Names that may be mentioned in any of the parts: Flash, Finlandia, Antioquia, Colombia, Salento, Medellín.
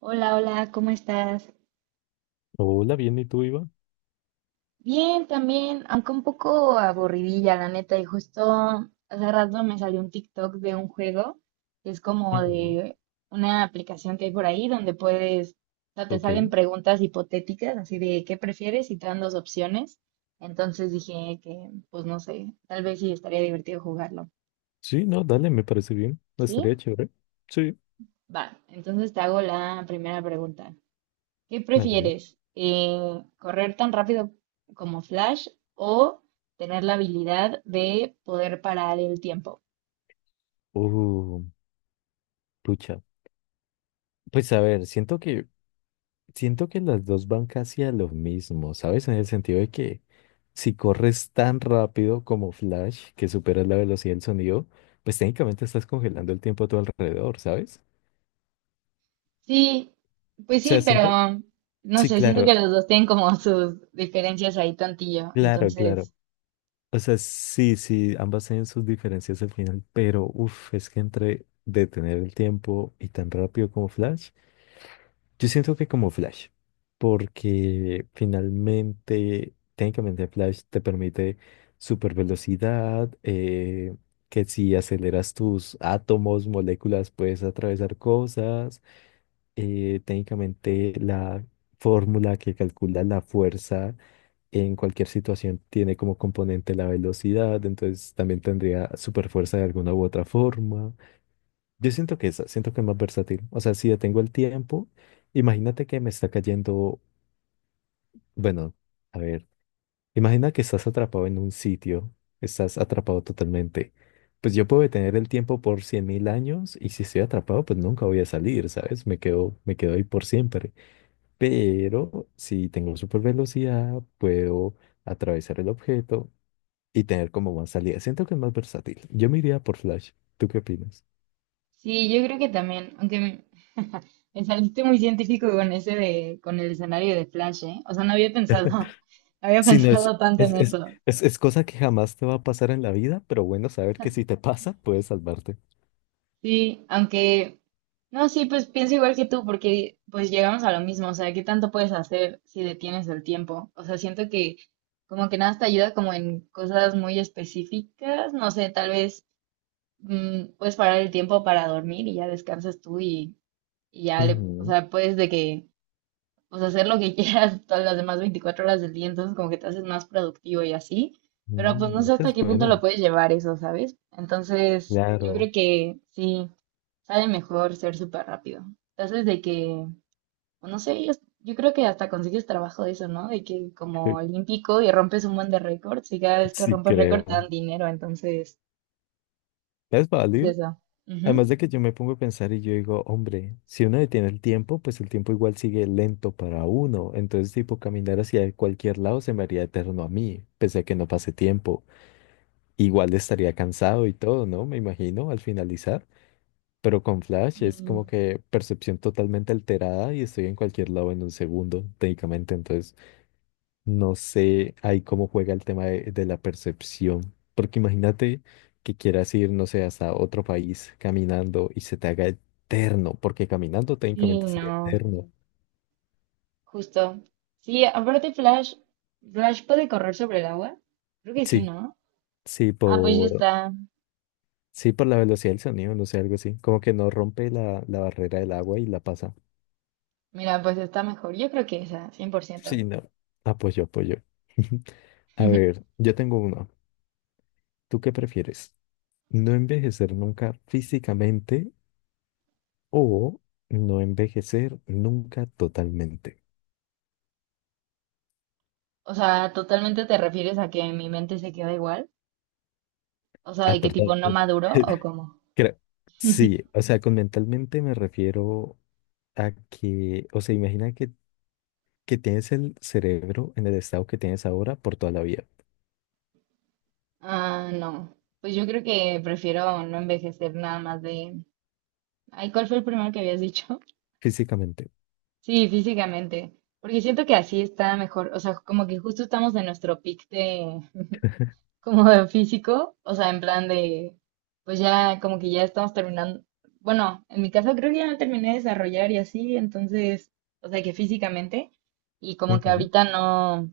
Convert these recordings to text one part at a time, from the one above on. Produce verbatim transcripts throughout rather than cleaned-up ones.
Hola, hola, ¿cómo estás? Hola, bien, ¿y tú, Iván? Bien, también, aunque un poco aburridilla, la neta, y justo hace rato me salió un TikTok de un juego que es como Ujú. de una aplicación que hay por ahí donde puedes, o sea, te Ok. salen preguntas hipotéticas, así de qué prefieres y te dan dos opciones. Entonces dije que, pues no sé, tal vez sí estaría divertido jugarlo. Sí, no, dale, me parece bien. ¿Sí? Estaría chévere. Sí. Va, entonces te hago la primera pregunta. ¿Qué A ver. prefieres? Eh, ¿correr tan rápido como Flash o tener la habilidad de poder parar el tiempo? Uh, Pucha. Pues a ver, siento que, siento que las dos van casi a lo mismo, ¿sabes? En el sentido de que si corres tan rápido como Flash, que superas la velocidad del sonido, pues técnicamente estás congelando el tiempo a tu alrededor, ¿sabes? Sí, pues O sí, sea, siento. pero no Sí, sé, siento que claro, los dos tienen como sus diferencias ahí tontillo. claro, claro. Entonces, O sea, sí, sí, ambas tienen sus diferencias al final, pero uff, es que entre detener el tiempo y tan rápido como Flash, yo siento que como Flash, porque finalmente, técnicamente Flash te permite super velocidad, que si aceleras tus átomos, moléculas, puedes atravesar cosas, eh, técnicamente la fórmula que calcula la fuerza en cualquier situación tiene como componente la velocidad, entonces también tendría superfuerza de alguna u otra forma. Yo siento que esa, siento que es más versátil. O sea, si detengo el tiempo, imagínate que me está cayendo, bueno, a ver, imagina que estás atrapado en un sitio, estás atrapado totalmente. Pues yo puedo detener el tiempo por cien mil años y si estoy atrapado, pues nunca voy a salir, ¿sabes? Me quedo, me quedo ahí por siempre. Pero si tengo super velocidad, puedo atravesar el objeto y tener como más salida. Siento que es más versátil. Yo me iría por Flash. ¿Tú qué opinas? sí, yo creo que también, aunque me, me saliste muy científico con ese de, con el escenario de Flash, ¿eh? O sea, no había pensado, no había Si no es, pensado tanto es, en es, eso. es, es cosa que jamás te va a pasar en la vida, pero bueno, saber que si te pasa, puedes salvarte. Sí, aunque, no, sí, pues pienso igual que tú, porque pues llegamos a lo mismo, o sea, ¿qué tanto puedes hacer si detienes el tiempo? O sea, siento que como que nada te ayuda como en cosas muy específicas, no sé, tal vez mm, puedes parar el tiempo para dormir y ya descansas tú y, y ya le, o Ujú. sea, puedes de que, pues hacer lo que quieras todas las demás veinticuatro horas del día, entonces como que te haces más productivo y así, pero pues no Mm, sé eso hasta es qué punto lo bueno. puedes llevar eso, ¿sabes? Entonces, yo creo Claro, que sí. Sale mejor ser súper rápido. Entonces, de que, o no sé, yo, yo creo que hasta consigues trabajo de eso, ¿no? De que como olímpico y rompes un buen de récords y cada vez que sí rompes récord te dan creo. dinero, entonces, Es pues válido. eso. Además Ujú. de que yo me pongo a pensar y yo digo, hombre, si uno detiene el tiempo, pues el tiempo igual sigue lento para uno. Entonces, tipo, caminar hacia cualquier lado se me haría eterno a mí, pese a que no pase tiempo. Igual estaría cansado y todo, ¿no? Me imagino al finalizar. Pero con Flash es Y- como que percepción totalmente alterada y estoy en cualquier lado en un segundo, técnicamente. Entonces, no sé ahí cómo juega el tema de, de la percepción, porque imagínate que quieras ir, no sé, hasta otro país caminando y se te haga eterno, porque caminando Sí, técnicamente sería no, eterno. justo. Sí, aparte Flash, Flash puede correr sobre el agua. Creo que sí, Sí, ¿no? sí, Ah, pues ya por, está. sí, por la velocidad del sonido, no sé, algo así, como que no rompe la, la barrera del agua y la pasa. Mira, pues está mejor. Yo creo que esa, cien por ciento. Sí, no, apoyo, apoyo. A ver, yo tengo uno. ¿Tú qué prefieres? ¿No envejecer nunca físicamente o no envejecer nunca totalmente? O sea, totalmente te refieres a que mi mente se queda igual. O sea, Ah, de qué tipo perdón. no maduro o cómo. Creo- Sí, o sea, con mentalmente me refiero a que, o sea, imagina que, que tienes el cerebro en el estado que tienes ahora por toda la vida, Ah, no. Pues yo creo que prefiero no envejecer nada más de. Ay, ¿cuál fue el primero que habías dicho? físicamente. Sí, físicamente. Porque siento que así está mejor. O sea, como que justo estamos en nuestro pic de como de físico. O sea, en plan de. Pues ya, como que ya estamos terminando. Bueno, en mi caso creo que ya no terminé de desarrollar y así, entonces, o sea, que físicamente. Y como que Ujú. ahorita no.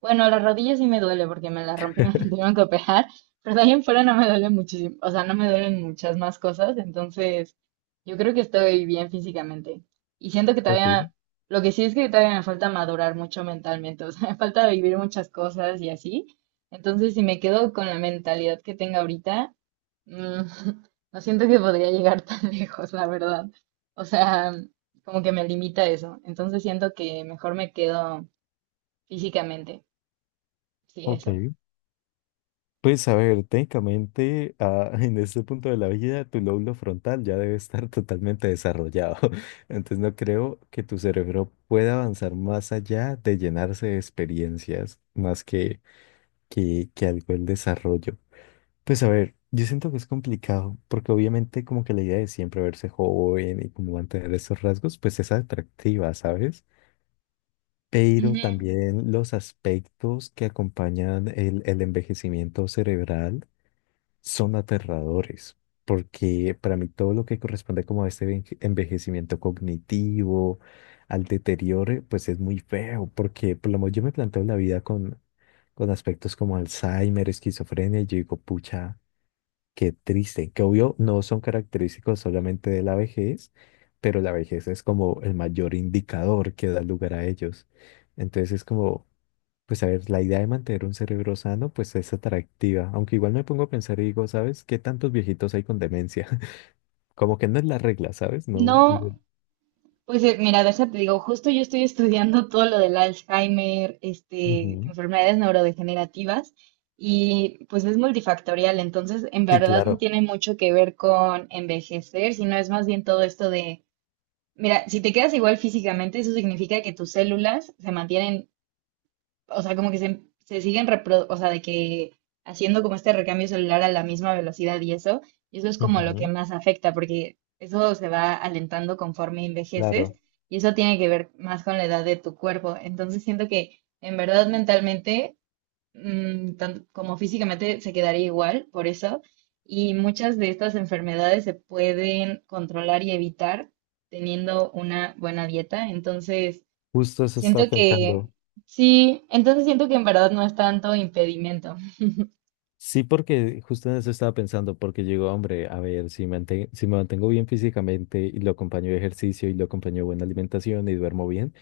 Bueno, las rodillas sí me duele porque me las rompí, me tuvieron que operar, pero de ahí en fuera no me duele muchísimo, o sea, no me duelen muchas más cosas, entonces yo creo que estoy bien físicamente. Y siento que Ok, todavía, lo que sí es que todavía me falta madurar mucho mentalmente, o sea, me falta vivir muchas cosas y así. Entonces, si me quedo con la mentalidad que tengo ahorita, mm, no siento que podría llegar tan lejos, la verdad. O sea, como que me limita eso. Entonces siento que mejor me quedo físicamente, sí, ok. eso. Pues a ver, técnicamente ah, en este punto de la vida tu lóbulo frontal ya debe estar totalmente desarrollado. Entonces no creo que tu cerebro pueda avanzar más allá de llenarse de experiencias más que, que, que algo el desarrollo. Pues a ver, yo siento que es complicado porque obviamente como que la idea de siempre verse joven y como mantener esos rasgos pues es atractiva, ¿sabes? Pero Ujú. también los aspectos que acompañan el el envejecimiento cerebral son aterradores, porque para mí todo lo que corresponde como a este enveje- envejecimiento cognitivo, al deterioro, pues es muy feo, porque por lo menos yo me planteo la vida con, con aspectos como Alzheimer, esquizofrenia, y yo digo, pucha, qué triste, que obvio no son característicos solamente de la vejez, pero la vejez es como el mayor indicador que da lugar a ellos. Entonces es como... Pues a ver, la idea de mantener un cerebro sano, pues es atractiva, aunque igual me pongo a pensar y digo, ¿sabes qué tantos viejitos hay con demencia? Como que no es la regla, ¿sabes? No. no- No, pues eh, mira, de esa te digo, justo yo estoy estudiando todo lo del Alzheimer, este, Ujú. enfermedades neurodegenerativas, y pues es multifactorial, entonces en Sí, verdad no claro. tiene mucho que ver con envejecer, sino es más bien todo esto de, mira, si te quedas igual físicamente, eso significa que tus células se mantienen o sea, como que se, se siguen, repro- o sea, de que haciendo como este recambio celular a la misma velocidad y eso, y eso es como lo que Ujú. más afecta, porque eso se va alentando conforme envejeces Claro. y eso tiene que ver más con la edad de tu cuerpo. Entonces siento que en verdad mentalmente, mm, tan- como físicamente, se quedaría igual por eso. Y muchas de estas enfermedades se pueden controlar y evitar teniendo una buena dieta. Entonces, Justo eso estaba siento que, pensando. sí, entonces siento que en verdad no es tanto impedimento. Sí, porque justo en eso estaba pensando, porque digo, hombre, a ver, si mante- si me mantengo bien físicamente y lo acompaño de ejercicio y lo acompaño de buena alimentación y duermo bien,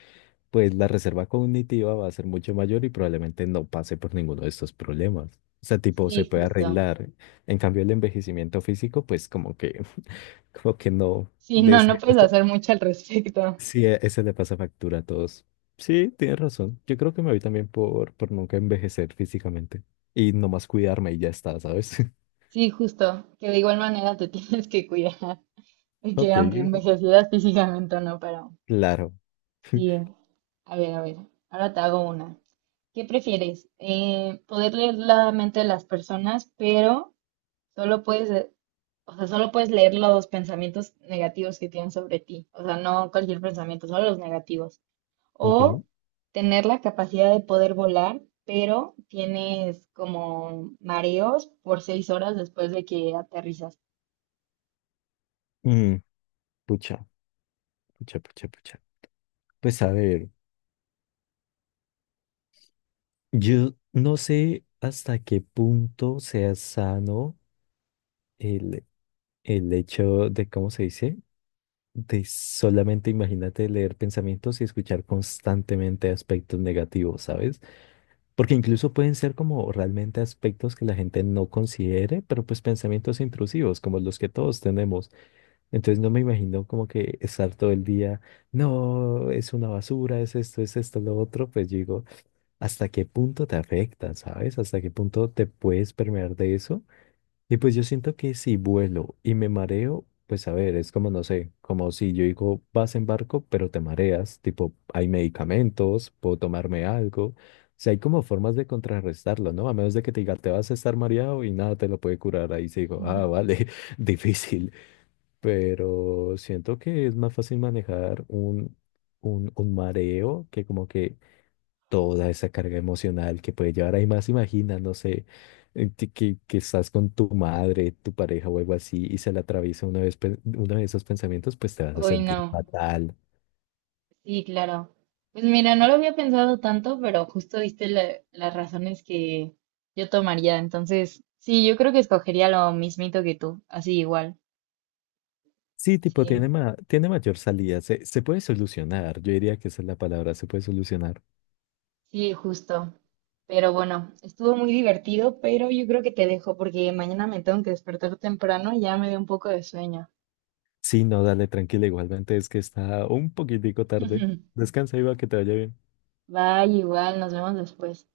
pues la reserva cognitiva va a ser mucho mayor y probablemente no pase por ninguno de estos problemas. O sea, tipo, se Sí, puede justo. arreglar. En cambio, el envejecimiento físico, pues como que, como que no. Sí, De no, no ese, puedes ese- hacer mucho al respecto. Sí, e- ese le pasa factura a todos. Sí, tienes razón. Yo creo que me voy también por, por nunca envejecer físicamente y nomás cuidarme y ya está, ¿sabes? Sí, justo, que de igual manera te tienes que cuidar, y que Ok, aunque ok, envejecieras físicamente o no, pero claro. sí, a ver, a ver, ahora te hago una. ¿Qué prefieres? Eh, poder leer la mente de las personas, pero solo puedes, eh, o sea, solo puedes leer los pensamientos negativos que tienen sobre ti, o sea, no cualquier pensamiento, solo los negativos. Ok. O tener la capacidad de poder volar, pero tienes como mareos por seis horas después de que aterrizas. Mm, Pucha, pucha, pucha, pucha. Pues a ver. Yo no sé hasta qué punto sea sano el, el hecho de, ¿cómo se dice? De solamente imagínate leer pensamientos y escuchar constantemente aspectos negativos, ¿sabes? Porque incluso pueden ser como realmente aspectos que la gente no considere, pero pues pensamientos intrusivos, como los que todos tenemos. Entonces no me imagino como que estar todo el día, no, es una basura, es esto, es esto, lo otro, pues digo hasta qué punto te afecta, ¿sabes? Hasta qué punto te puedes permear de eso. Y pues yo siento que si vuelo y me mareo, pues a ver, es como, no sé, como si yo digo, vas en barco, pero te mareas, tipo, hay medicamentos, puedo tomarme algo. O sea, hay como formas de contrarrestarlo, ¿no? A menos de que te diga, te vas a estar mareado y nada te lo puede curar. Ahí sí digo, ah, vale, difícil. Pero siento que es más fácil manejar un, un, un mareo que como que toda esa carga emocional que puede llevar. Ahí más imagina, no sé, eh, que, que- que estás con tu madre, tu pareja o algo así y se le atraviesa una vez, pe- uno de esos pensamientos, pues te vas a Uy, sentir no. fatal. Sí, claro. Pues mira, no lo había pensado tanto, pero justo diste la- las razones que yo tomaría. Entonces, sí, yo creo que escogería lo mismito que tú, así igual. Sí, tipo, Sí, tiene, ma- tiene mayor salida, se, se puede solucionar, yo diría que esa es la palabra, se puede solucionar. sí, justo. Pero bueno, estuvo muy divertido, pero yo creo que te dejo porque mañana me tengo que despertar temprano y ya me dio un poco de sueño. Sí, no, dale, tranquila, igualmente es que está un poquitico tarde. Descansa, Iba, que te vaya bien. Bye, igual, nos vemos después.